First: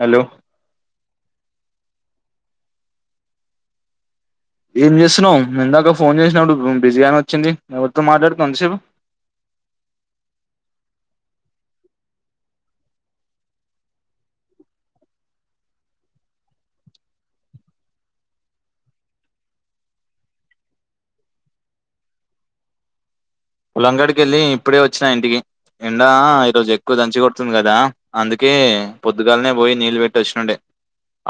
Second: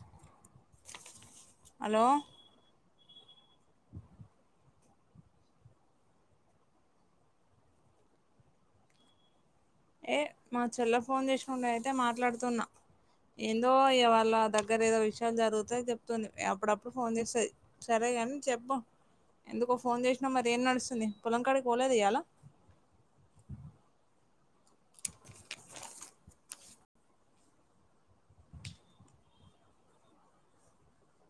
Hello hello ఏం జేస్తున్నావ్ ఇందాకా ఫోన్ చేసినపుడు బిజీ అని వచ్చింది ఎవరితో మాట్లాడుతున్నవ్ అంత సేపు ఏ మా చెల్లె ఫోన్ జేశ్నుండె అయితే మాట్లాడుతున్నా ఏందో యెవాళ్ళ దగ్గర ఏదో విషయం జరుగుతె చెప్తుంది అప్పుడప్పుడు ఫోన్ జేస్తది సరేగాన్ చెప్పు ఎందుకో ఫోన్ చేసినవ్ మరి ఏం నడుస్తుంది పొలం కాడికి పోలేదా ఇయ్యాల పొలం గడికెళ్ళి ఇప్పుడే ఒచ్చినా ఇంటికి ఎండ ఈరోజ్ ఎక్ క్కువ్ దంచి గొడుతుంద్ కదా అందుకే పొద్దుగాలనే పోయి నీళ్ళు వెట్ ఒచ్చినున్డే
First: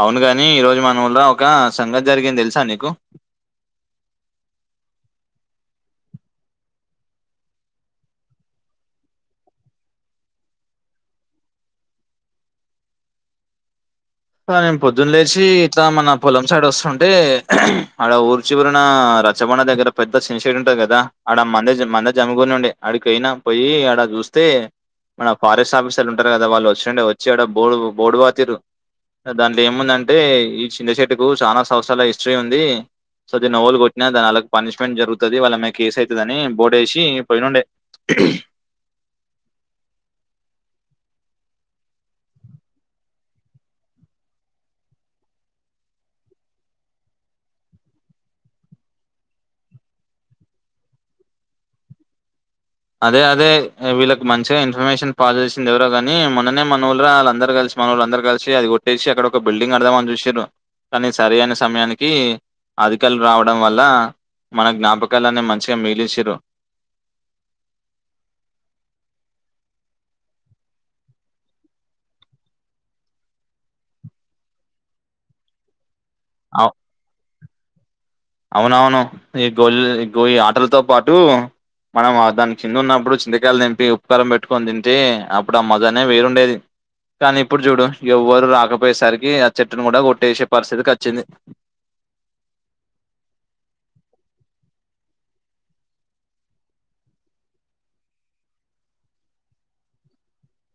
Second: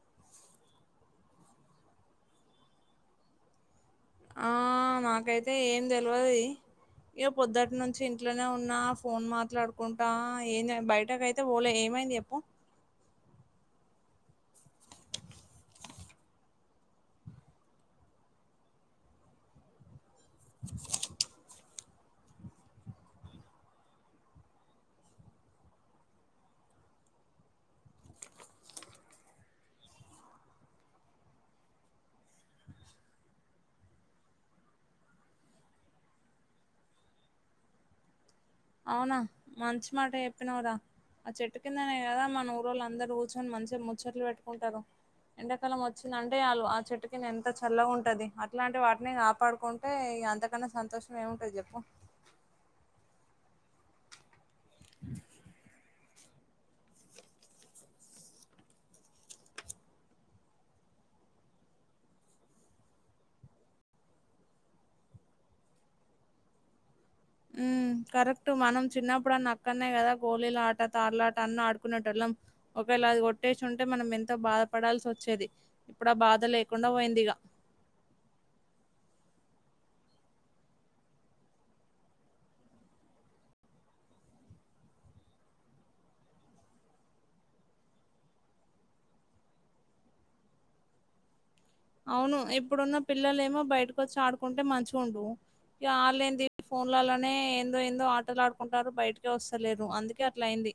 అవును గాని ఈ రోజు మన్ ఉర్ల ఒక సంగతి జరిగింద్ తెలుసా నీకు ఆ మాకైతే ఏం దెల్వది ఇయ పొద్దుట్ నుంచి ఇంట్లోనే ఉన్నా ఫోన్ మాట్లాడుకుంటా ఏం జ బయటకైత్ తే వోలే ఏమైంద్ యెప్పు అ నేన్ పొద్దున్ లేశీ ఇట్లా మన పొలం సైడ్ ఒస్తుంటే ఆడ ఊరు చివురునా రచ్చబండ దగ్గర పెద్ద సింతచేట్టు గదా ఆడ మందేశిర్ మంద జమగుడి నుండె అడిక్ వోయినా పోయి ఆడ జూస్తే మన ఫారెస్ట్ ఆఫీసర్లు ఉంటారు కదా వాళ్ళు ఒచ్చిండే ఒచ్చి ఆడ బోడు బోడు వాతీరు అ దాంట్ల ఏముందంటే ఈ చింత్తచెట్టుకు చానా సంవత్సరాల హిస్టరీ ఉంది సో దీన్ని ఎవ్వలు గొట్టిన దాని అలకి పనిష్మెంట్ జరుగుతది వాళ్ళ మీద కేస్ అయితదని బోడేసి పొయినుండే ఊఉ అవునా మంచి మాట చెప్పినవురా ఆ చెట్టు కిందనే గదా మన ఊరుళ్ళందరు కూర్చొని మంచగ్ ముచ్చట్లు పెట్టుకుంటారు ఎండాకాలం ఒచ్చిందంటే ఆళ్ళు ఆ చెట్టు కింద ఎంత చల్లగా ఉంటది అట్లాంటి వాటిని కాపాడుకున్ టే ఇగ అంతకన్నా సంతోషం ఏముంటది జెప్పు అదే అదే అ వీళ్ళకు మంచిగ ఇన్ఫర్మేషన్ పాజ్ చేసింది ఎవరో గాని మొన్ననే మనుర్ల ఆ ల అందరు కలిశి మనోలందరు కలిశి అది కొట్టేశి అక్కడ ఒక బల్డింగ్ కడదామన్ చూశిర్రు కనీ సరి అయినా సమయానికి అధికల్ రావడం వల్ల మన జ్ఞాపకాలన్ని మంచిగా మిగిలిచిరు ఉమ్ కరెక్ట్ మనం చిన్నప్పుడన్న అక్కనే కదా గోళీల ఆట తార్లాట అన్నడుకునేటోళ్ళం ఒకవేళ అది కొట్టేసుంటే మనం ఎంతో బాధపడాల్సి ఒచ్చేది ఇప్పుడ్ ఆ బాధ లేకుండా వోయిందిగా అవునవును ఈ గోళ్ గోయి ఆటలతో పాటు మనం అ దానికిందున్నప్పుడు చింతకాయలు తెంపి ఉప్పుకారం పెట్టుకొని తింటే అప్పుడు ఆ మజనే వేరుండేది కానీ ఇప్పుడు చూడు ఎవ్వరు రాకపోయేసరికి ఆ చెట్టును కూడా కొట్టేసే పరిస్థితికి అచ్చింది. అవును ఇప్పుడున్న పిల్లలేమో బయటకు వచ్చి ఆడుకుంటే మంచిగా ఉండు ఇక ఆన్లైన్ ది ఫోన్లల్ల్లేనే ఏందో ఏందో ఆటలు ఆడుకుంటారు బయటకే వస్తలేరు అందుకే అట్లా అయింది.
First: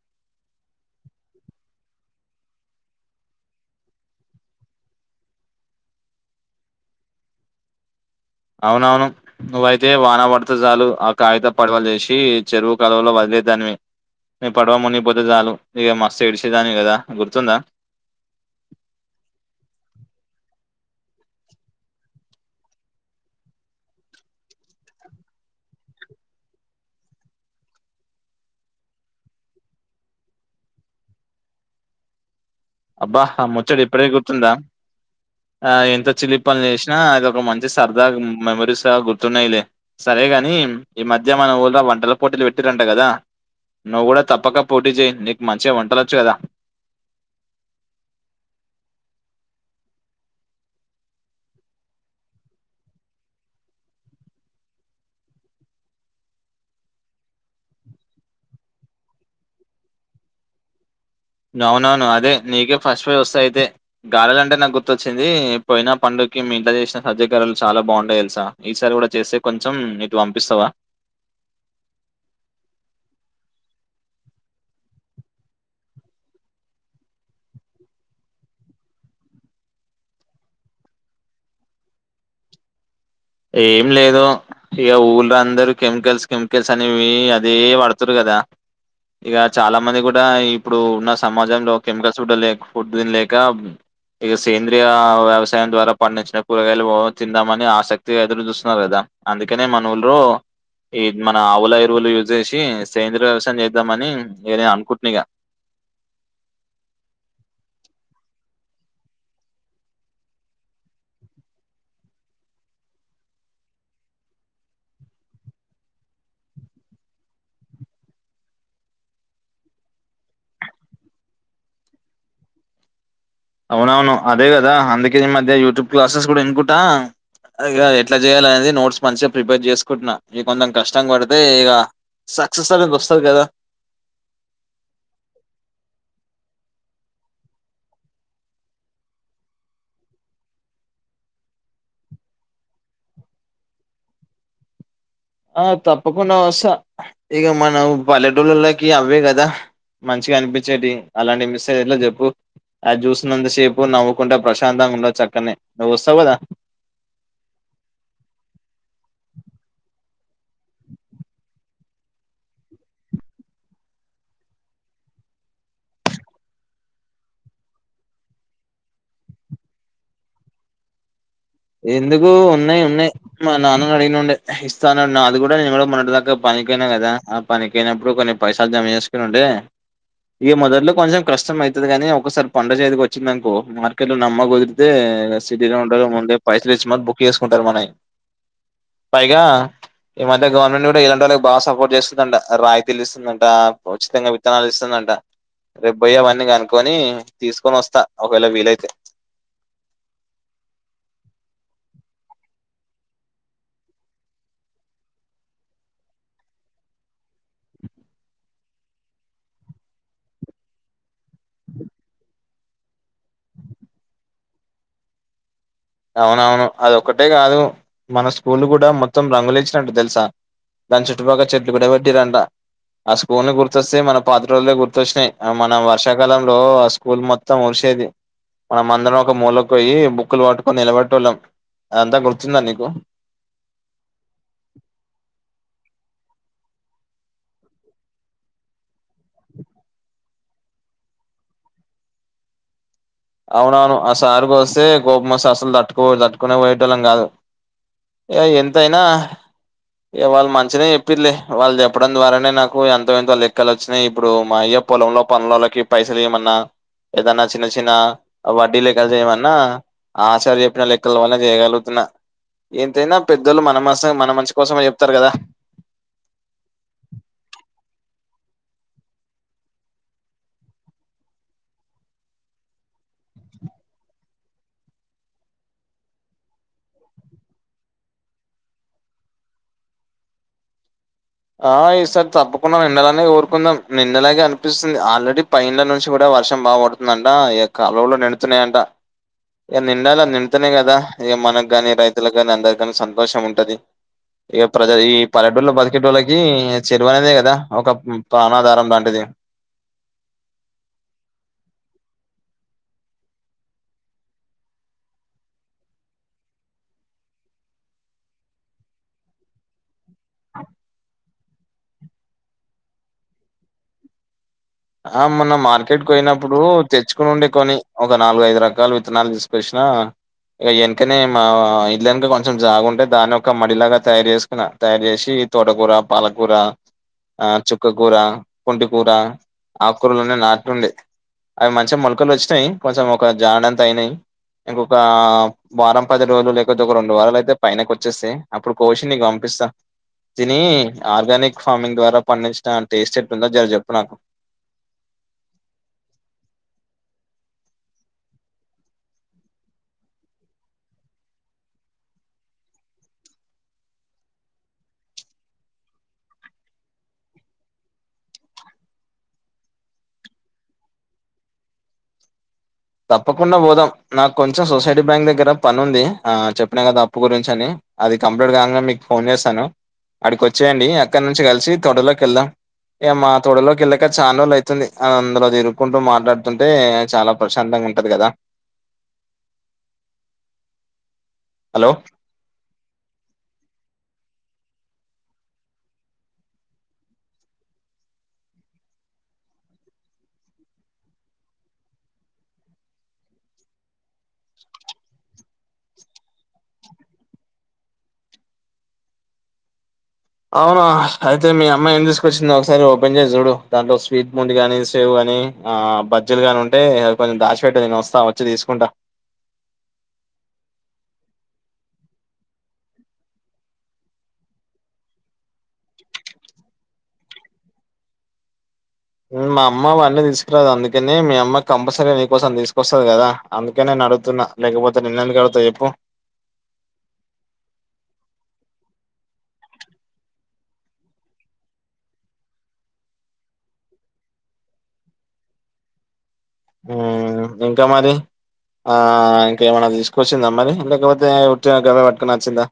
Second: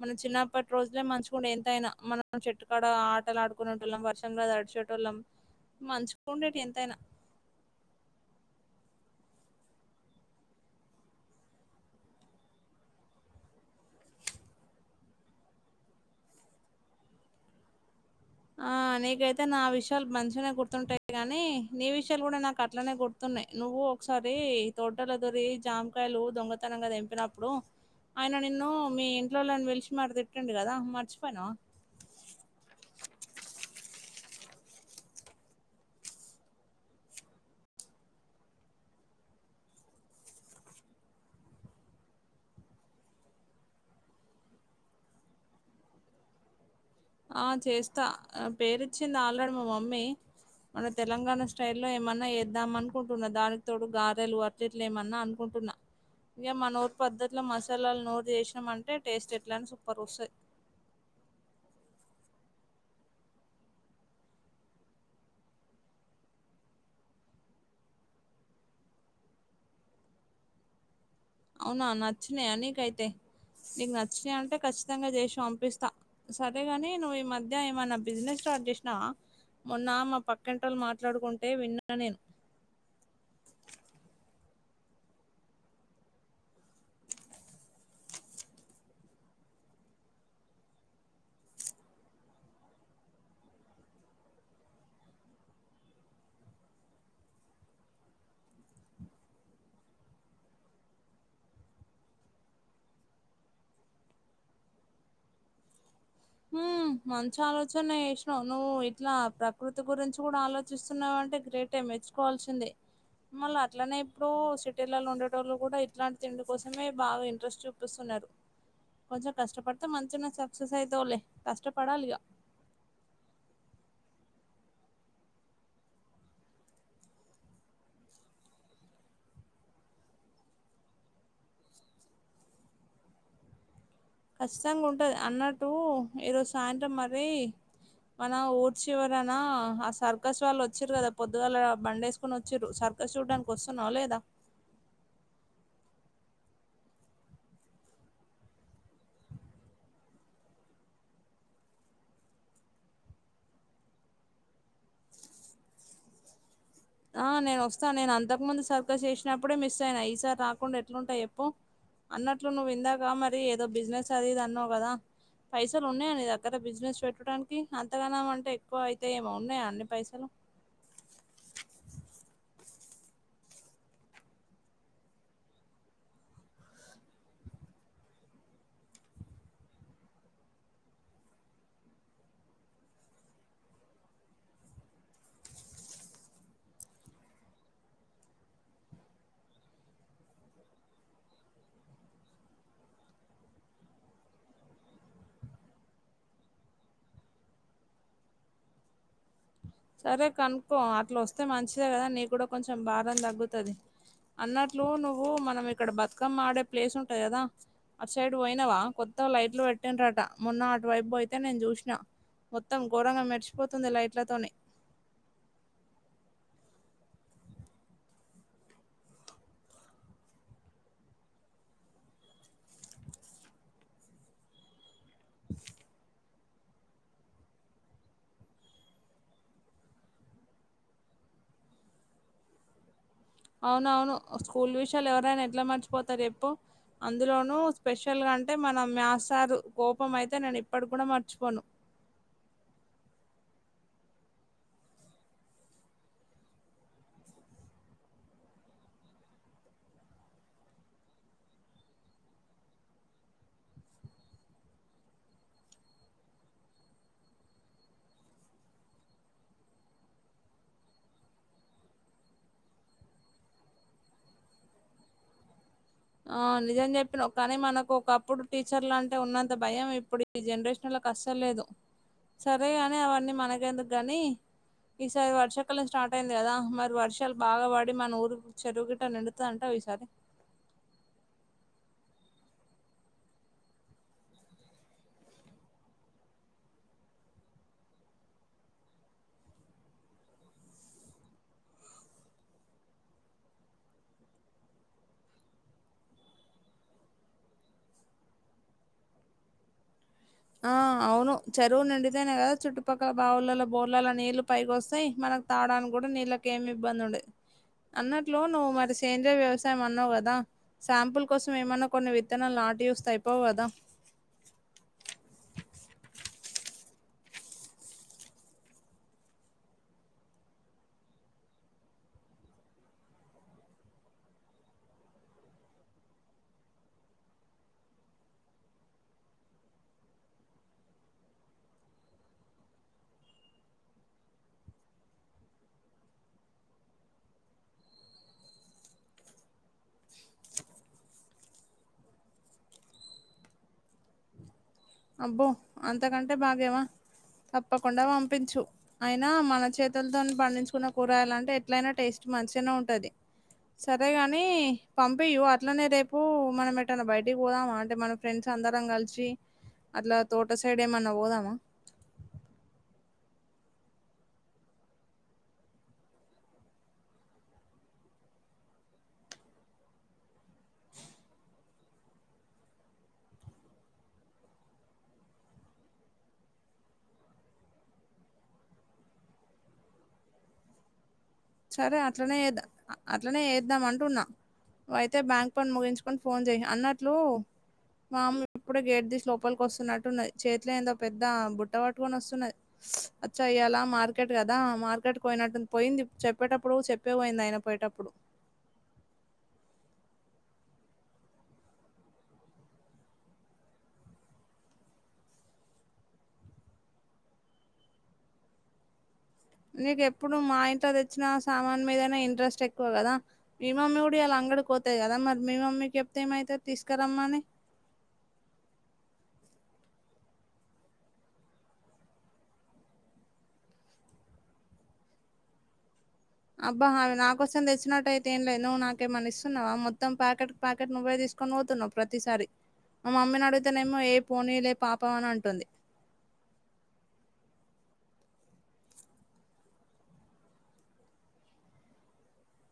మనం చిన్నప్పటి రోజులే మంచికుండే ఎంతయినా మనం చెట్టుకాడ ఆటలు ఆడుకునేంటోల్లం వర్షంలో దాడిశే ట్టలం మంచిగా ఉండేటి ఎంతైనా అవునవును నువ్వైతే వాన పడితే చాలు ఆ కాగిత పడవలు జేసి చెరువు కలువలో వదిలే దానివి. నీ పడవ మునిగిపోతే చాలు ఇక మస్తు ఎడిచేదానివి గదా గుర్తుందా ఆ నీకైతే నా విషయాలు మంచిగానే గుర్తుంటాయి గాని నీ విషయాలు కూడా నాకు అట్లనే గుర్ తున్నాయి నువ్వు ఒకసారి తోటలా దొరి జామకాయలు దొంగతనంగా తెంపినప్పుడు ఆయన నిన్ను మీ ఇంట్లోల్లోని పిలిచి మరి తిట్టిండు కదా మర్చిపోయినవా అబ్బా అ ముచ్చట ఇప్పుడే గుర్తుందా ఆ ఎంత చిలిపనులు చేసినా అది ఒక మంచి సరదా మె మెమోరీస్ లాగా గుర్తున్నాయిలే సరేగాని ఈ మధ్య మన ఊర్లో వంటల పోటీలు పెట్టిరంట గదా నువ్వు కూడా తప్పక పోటీ చేయి నీకు మంచిగా వంటలొచ్చు గదా ఆ చేస్తా ఆ పేరిచ్చింది ఆల్రెడి మా మమ్మీ మన తెలంగాణ స్టైలో ఏమన్నా చేద్దాం అనుకుంటున్న దానికి తోడు గారెలు అట్టి ఇట్లేమన్నా అనుకుంటున్నా ఇగ మన ఊరు పద్ధతిలో మసాలాలు నోరు చేసినమంటే టేస్ట్ ఎట్లా అని సూపర్ వస్తాయ్ అవునవును అదే నీకే ఫస్ట్ ప్రైజ్ వస్తాది అయితే గారాలంటే నాకు గుర్తొచ్చింది పోయిన పండుగకి మీ ఇంట్లో చేసిన సజ్జ గారేలు చాలా బాగుండే తెలుసా ఈసారి కూడా చేస్తే కొంచెం ఇటు పంపిస్తావా అవునా నచ్చినాయా నీకైతే నీకు నచ్చినాయి అంటే ఖచ్చితంగా చేసి పంపిస్తా సరేగాని నువ్వు ఈ మధ్య ఏమైనా బిజినెస్ స్టార్ట్ చేసినవా మొన్న మా పక్కింటోలు మాట్లాడుకుంటే విన్నా నేను ఏం లేదు ఇగ ఊర్లా అందరూ కెమికల్స్, కెమికల్స్ అనేవి అదే వాడుతురు గదా ఇగ చాలా మంది కూడా ఇప్పుడు ఉన్న సమాజంలో కెమికల్స్ కూడా లే ఫుడ్ తినలేక ఇగ సేంద్రీయ వ్యవసాయం ద్వారా పండించిన కూరగాయలు ఓ తిందామని ఆసక్తి ఇగ ఎదురు చూస్తున్నారు గదా అందుకనే మన ఊర్లో ఈ మన ఆవుల ఎరువులు యూజ్ చేసి సేంద్రియ వ్యవసాయం చేద్దామని నేనె అనుకుంటున్నా ఇగ హ్మ్. మంచి ఆలోచన ఏసినావు నువ్వు ఇట్లా ప్రకృతి గురించి కూడా ఆలోచిస్తున్నావంటే గ్రేటే మెచ్చు కోవాల్సిందే మళ్ళ అట్లనే ఇప్పుడు సిటీలలో ఉండేటోళ్ళు కూడా ఇట్లాంటి తిండి కోసమే బాగా ఇంట్రెస్ట్ చూపిస్తున్నారు కొంచెం కష్టపడితే మంచిగా సక్సెస్ అయితవ్ లే కష్టపడాలిగా అవునవును అదే కదా అందుకే ఈ మధ్య యూట్యూబ్ క్లాసెస్ కూడా ఇనుకుంటా ఇగ ఎట్లా చేయాలి అనేది నోట్స్ మంచిగా ప్రిపేర్ చేసుకుంటున్నా ఇగ కొంచెం కష్టం పడితే ఇగ సక్సెస్ అనేది వస్తాది గదా ఖచ్చితంగా ఉంటది అన్నట్టు ఈరోజు సాయంత్రం మరి మన ఊరి చివరనా ఆ సర్కస్ వాళ్ళు వొచ్చిరు కదా పొద్దుగాల బండే ఎస్ కొని వొచ్చిరు సర్కస్ చూడ్డానికి వస్తున్నావ లేదా ఆ తప్పకుండా వస్తా ఇగ మన పల్లెటూళ్ళలోకి అవ్వే గదా మంచిగా అనిపించేటివి అలాంటి మిస్ అయ్యే ఎట్లా జెప్పు అది జుసున్నంత సేపు నవ్వు కుంట ప్రశాంతంగా ఉండొచ్చు అక్కన్నే నువ్వు వొస్తావు గదా ఆ నేను వొస్తా నేను అంతకు ముందు సర్కస్ చేసినప్పుడే మిస్ అయిన ఈసారి రాకుండా ఎట్లుంట చెప్పు అన్నట్లు నువ్వు ఇందాక మరి ఏదో బిజినెస్ అదిది అన్నవు కదా పైసలు ఉన్నాయా నీ దగ్గర బిజినెస్ పెట్టుటానికి అంతగానం అంటే ఎక్కువ అయితే ఏమో ఉన్నాయా అన్ని పైసలు ఎందుకు ఉన్నయి ఉన్నయి మా నాన్నని అడిగి నుండే ఇస్తానన్న అది గుడా ఇది గుడా మొన్నటి దాక పనికొయినా కదా ఆ పనికి యినప్పుడు కొన్ని పైసల్ జమ చేసుకునుండే ఇగ మొదట్లో కొంచెం కష్టం అయితది గానీ ఒక్కసారి పంట చేతికి వొచ్చింది ఆనుకో మార్కెట్ లో నమ్మక్ పోయిద్ది అదే సిటీలో ఉంటారు ముందే పైసల్ ఇచ్చి మర్ బుక్ చేసుకుంటారు మనయి పైగా ఇ మధ్య గవర్నమెంట్ గుడా ఇలాంటి వొళ్ళకి బాగా సపోర్ట్ చేస్తుందంట రాయితీలు ఇస్తుందంట ఉచితంగా త్తనాలు ఇస్తుందంట రేపు బోయి అవన్నీ కనుక్కుని తీసుకొని వొస్తా ఒకవేళ వీలైతే సరే కనుక్కో అట్లా వొస్తే మంచిదే కదా నీ కూడా కొంచెం భారం తగ్గుతది. అన్నట్లు నువ్వు మనం ఇక్కడ బతుకమ్మ ఆడే ప్లేస్ ఉంటది కదా. అటు సైడ్ పోయినావా కొత్తగ లైట్లు పెట్టిండ్రు అట మొన్న అటువైపు పోయితే నేను చూష్నా మొత్తం గోరంగా మెరిచిపోతుంది లైట్లతోని అవునవును అదొక్కటే కాదు మన స్కూల్లు గుడా మొత్తం రంగులి ఇచ్చినట్లు తెలుసా దాని చుట్టుపక్క చెట్లు కూడా పెట్టిరంట ఆ స్కూలు గుర్తొస్తే మన పాత రోజులే గుర్తొచ్చినాయి. ఆ మన వర్షాల్ కాలంలో స్కూల్ మొత్తం మురిసేది మనం అందరం ఒక మూల పోయి బుక్కులు పటు కొని నిలబట్టొలం అదంతా గుర్తుందా నీకు అవున అవును స్కూల్ విషయాలు ఎవరైనా ఎట్లా మర్చిపోతరు చెప్పు అందులోను స్పెషల్ గా అంటే మన మాథ్స్ సారు కోపం అయితే నేను ఇప్పటి కూనా మర్చిపోను అవున అవును ఆ సారుకోస్తే కోపం వస్తె అసలు తట్టుకో తట్టుకునే పోయేటోళ్ళం గాదు ఏ ఎంత అయినా ఏ వాళ్ళు మంచిదె చెప్పర్లే వాళ్ళు చెప్పడం ద్వారానే నాకు ఎంతో ఎంత లెక్కలు వొచ్చినాయి ఇప్పుడు మా అయ్యప్ పొలంలో పనుల్లోళ్ళకి పైసలు ఇయ్యమన్నా ఏదన్నా చిన్న చిన్న వడ్డీ లెక్కలు చేయమన్నా ఆ చార్ చెప్పిన లెక్కల వల్ల చేయగలుగుతున్నా ఎంతైనా పెద్దోళ్లు మన మస మన మంచి కోసమే చెప్తరు గదా ఆ నిజం చెప్పినవ్ కానీ మనకు ఒకప్పుడు టీచర్ లు అంటే ఉన్నంత భయం ఇప్పుడు ఈ జనరేషన్ వొళ్ళకి అసలు లేదు సరేగాని అవన్నీ మనకెందుకు గాని ఈసారి వర్షాకలం స్టార్ట్ అయింది కదా మరి వర్షాలు బాగా పడి మన ఊరు చెరువు గిట్ట నిండు త అంటావ ఈసారి ఆ ఈ సార్ తప్పకుండా నిండలానే కోరుకుందాం నిండలాగే అనిపిస్తుంది ఆల్రెడీ పైన నుంచి గుడా వర్షం బాగు పడుతుందంట ఇగ కాలువలుళ్ల నిండుతున్నాయి అంట ఇగ నిండాలే నిండుతేనే గదా ఇగ మనకు గాని రైతులకు గాని అందరి గాని సంతోషం ఉంటది ఇక ప్రజ ఈ పలెటూర్లో బది కె టోలకి చెరువు అనేదే కదా ఒక పానాధారం లాంటిది ఆ అవును చెరువు నిండితేనే కదా చుట్టుపక్కల బావులలో బోర్లలో నీళ్లు పైకి వొస్తాయి మనకు తాడానికి గుడా నీళ్ళేకి ఏమి ఇబ్బంది ఉండద్ అన్నట్లు నువ్వు మరి సేంద్రయ వ్యవసాయం అన్నావు గదా సాంపిల్ కోసం ఏమన్నా కొన్ని విత్తనాలు నాటీ చూస్తే అయిపోవు కదా ఆ మొన్న మార్కెట్కి పోయినప్పుడు తెచ్చుకుని ఉండే కొన్ని ఒక నాలుగు ఐదు రకాల విత్తనాలు తీసుకొచ్చినా ఇగ ఎన్కనే మా ఇల్ ఎనుక కొంచెం జాగుంటే దాన్ని ఒక మడిలాగా తయారు చేసు కున్న తయారు చేసి తోటకూర, పాలకూర, ఆ చుక్కకూర, పూంటి కూర ఆకూరలులనే నాట్లు ఉండే అవి మంచిగా మొలకలు వచ్చినాయి కొంచెం ఒక జాడంత అయినాయి. ఇంకొకా వారం పది రోజులు లేకపోతే ఒక రెండు వారాలు అయితే పైనకి వచ్చేస్తయి అప్పుడు కోచి నీకు పంపిస్తా తీని ఆర్గానిక్ ఫార్మింగ్ ద్వారా పండించిన టేస్ట్ ఎట్ల ఉందో జర చెప్పు నాకు అబ్బో అంతకంటే బాగ్యమా తప్పకుండా పంపించు అయినా మన చేతులతోని పండించుకున్న కూరగాయలు అంటే ఎట్లయినా టేస్ట్ మంచిగానె ఉంటది సరేగాని పంపియు అట్లనే రేపు మనం ఎట్టనా బయటికి పోదామా అంటే మనం ఫ్రెండ్స్ అందరం కలిసి అట్ల తోట సైడ్ ఏమన్నా పోదామా తప్పకుండా పోదాం నాకు కొంచెం సొసైటీ బ్యాంక్ దగ్గర పని ఉంది ఆ చెప్పిన కదా అప్పు గురించి అని అది కంప్లీట్ కాంగనే మీకు ఫోన్ చేస్తాను అడికి వచ్చేయండి అక్కడి నుంచి కలిసి తోటలోకి వెళ్దాం ఇగ మా తోటలో కెళ్ళక చన రోజులయితుంది అందులో తిరుకుంటూ మాట్లాడుతుంటే చాలా ప్రశాంతంగా ఉంటది కదా హలో సరే అట్లనే చే అట్లనే చేద్దాం అంటున్నా అయితే బ్యాంక్ పని ముగించుకొని ఫోన్ చెయి అన్నట్లు మా అమ్మ ఇప్పుడే గేట్ తీసి లోపలికి వస్తున్నట్టున్నది చేతిలో ఏదో పెద్ద బుట్ట పట్టుకొని వస్తున్నది అచ్చ అయ్యాల మార్కెట్ కదా మార్కెట్ పోయినట్టుంది పోయింది చెప్పేటప్పుడు చెప్పే పోయింది అయినా పోయేటప్పుడు అవునా అయితే మీ అమ్మ ఏం తీసుకొచ్చింది ఒకసారి ఓపెన్ చేసి చూడు దాంట్లో స్వీట్ బూంది గాని సేవ్ గాని ఆ బజ్జిలు గాని ఉంటే ఆది కొంచెం దాచిపెట్టే నేను వస్తా వచ్చి తీసుకుంటా నీకు ఎప్పుడు మా ఇంట్లో తెచ్చిన సామాన్ మీదనే ఇంట్రెస్ట్ ఎక్కువ కదా మీ మమ్మీ కూడా ఇయలా అంగడికి పోతది కదా మరి మీ మమ్మీకి చెప్తే ఏమైతది తీసుకురమ్మని మా అమ్మ అవన్నీ తీసుకురాదు అందుకని మీ అమ్మ కంపల్సరీ నీకోసం తీసుకొస్తది కదా అందుకని నిన్ను అడుగుతున్నా లేకపోతే నిన్ను ఎందుకు అడుగుతా చెప్పు అబ్బా అవి నాకోసం తెచ్చినట్టు అయితే ఏం లేదు నువ్వు నాకేమన్న ఇస్తున్నవ మొత్తం ప్యాకెట్ ప్యాకెట్ నువ్వే తీసుకొని పోతున్నవు ప్రతిసారి మా మమ్మీని అడిగితేనేమో ఏ పోనీ లే పాపం అని అంటుంది ఉమ్ ఇంకా మరి ఆ ఇంకేమైనా తీసుకొచ్చిందా మరి లేకపోతే ఉట్టిగా గవే పట్టుకుని వచ్చిందా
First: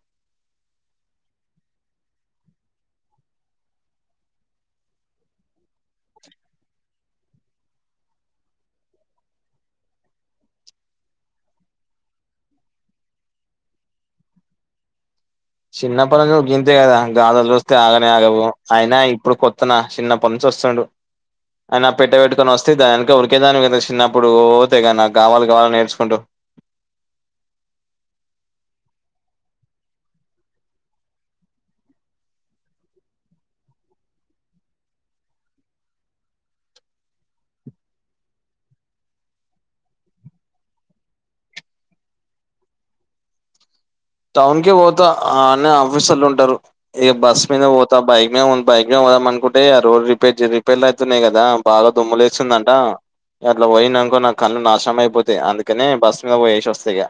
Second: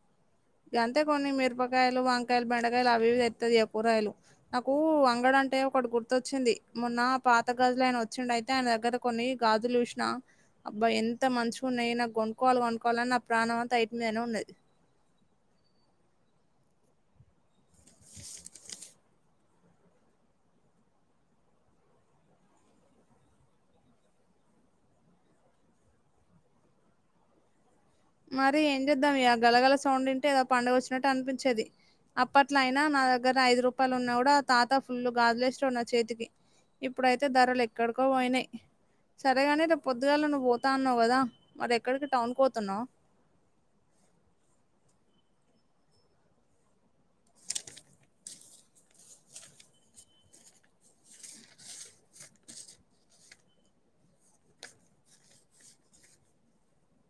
గంతే కొన్ని మిరపకాయలు వంకాయలు బెండకాయలు అవి ఇవి తెత్తది ఇగ కూరగాయలు నాకు అంగడంటే ఒకటి గుర్తొచ్చింది మొన్న పాత గాజులు ఆయన వచ్చిండు అయితే ఆయన దగ్గర కొన్ని గాజులు చూసిన అబ్బా ఎంత మంచిగున్నయి నాకు కొనుక్కోవాలి కొనుక్కోవాలని నా ప్రాణం అంత అయిటి మీదనే ఉన్నది చిన్నప్పటి నుంచి నువ్వు గింతే కదా గాజులు చూస్తే ఆగనే ఆగవు అయినా ఇప్పుడు కొ త్తన చిన్నప్పటి నుంచి వస్తుండు అయన పెట్టబట్టుకొని వస్తే దాని వెనుక ఉరికేదానివి కద చిన్నప్పుడు తెగ నాకావాలి కావాలి ఏడ్చుకుంటూ మరి ఏం చేద్దాం ఇగ గలగల సౌండ్ ఇంటే ఏదో పండుగ వచ్చినట్టు అనిపించేది అప్పట్లో అయినా నా దగ్గర ఐదు రూపాయలు ఉన్నా కూడా తాత ఫుల్ గాజులేషేటోడు నా చేతికి ఇప్పుడయితే ధరలు ఎక్కడికో పోయినయి సరేగాని రేపు పొద్దుగాల నువ్వు పోతా అన్నావు కదా మరి ఎక్కడికి టౌన్కి పోతున్నావ్ టౌన్ కి పోతా అన్నే ఆఫీసర్లు ఉంటరు ఇగ బస్ మీద పోతా బైక్ బైక్ మీద పోదాం అనుకుంటే ఆ రోడ్ రిపేర్ రిపేర్లు అయితున్నయి కదా బాగా దుమ్ములేస్తుందంట అట్లా పోయినానుకో నా కన్ను నాష్ణం అయిపోతాయి అందుకని బస్సు మీద పోయేసి వస్తా ఇగ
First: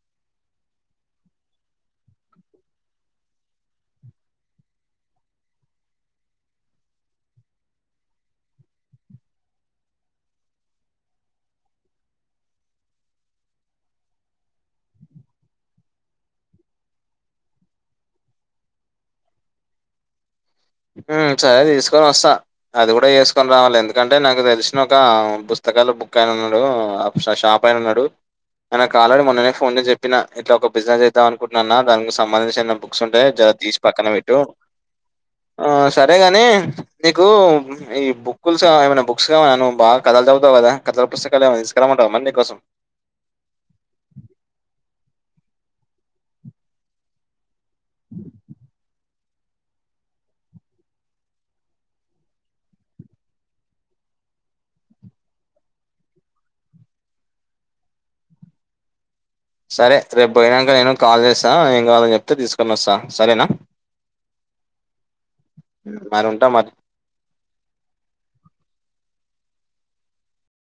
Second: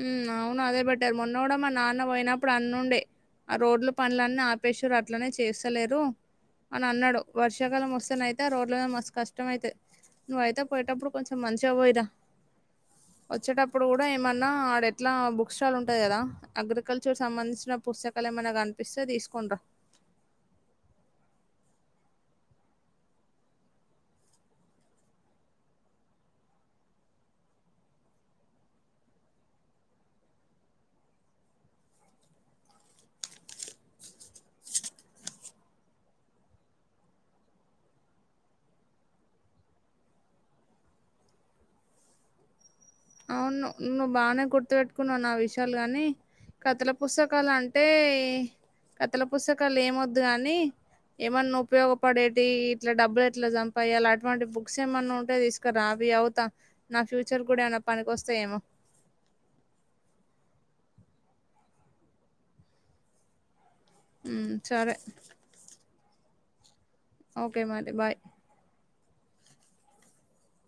ఉమ్ అవును అదే బెట్టర్ మొన్న గుడ మా నాన్న పోయినప్పుడు అన్నుండే ఆ రోడ్ల పనులన్నీ ఆపేశిరు అట్లనే చేస్తలేరు అనన్నడు వర్షాకాలం వస్తేనయితే రోడ్ల మీద మస్తు కష్టం అయితది నువ్వయితే పోయేటప్పుడు కొంచెం మంచిగా పోయిరా వచ్చేటప్పుడు కూడా ఏమన్ న్నా ఆడ ఎట్లా బుక్ స్టాల్ ఉంటది కదా అగ్రికల్చర్ సంబంధించిన పుస్తకాలు ఏమైనా కనిపిస్తే తీసుకోనిరా ఉమ్ సరే తీసుకొనోస్తా అది కూడా చేసుకొని రావాలి ఎందుకంటే నాకు తెలిసిన ఒక పుస్తకాల బుకయిన ఉన్నడు షా షాపైనున్నడు అన్నకాలరేడి మొన్ననే ఫోన్ చేసి చెప్పినా ఇట్లా ఒక బినెసెదాం అకుంటున్నాన్న దానికి సంబంధించిన బుక్స్ ఉంటే జర తీస్ పక్కన పెట్టు ఆ సరేగని నీకూ ఈ బుక్లుసా ఏమనా బుక్స్ కాన్నా బా కథలు చదుతావు కదా కథల పుస్తకాలు ఏమై తీస్కురమ్మంటవ మరీ నీకోసం అవ్ను నువ్వు బానే గుర్తుపెట్టుకున్నవ్వ్ నా విషాలు గాని కథల పుస్తకాలం టే కథల పుస్తకాలు ఏమోద్దు కాని ఏమన్నా ఉప్యోగపడేటి ఇట్ల డబ్బులెట్ల సంపదియ్యాలి అలావంటి బుక్సేమన్నా ఉంటే తీస్ క్కరావి చదుతాం నా ఫ్యూచర్ కూడా ఏమనా పనికోస్తా ఏమో సరే రేపు బోయినక నేను కాల్ చేస్తాను ఏం కావాలని చెప్తే తీసుకొనోస్తా సరేనా ఉమ్ సరే ఉమ్ మరుంట మరి ఓకే మరి బాయ్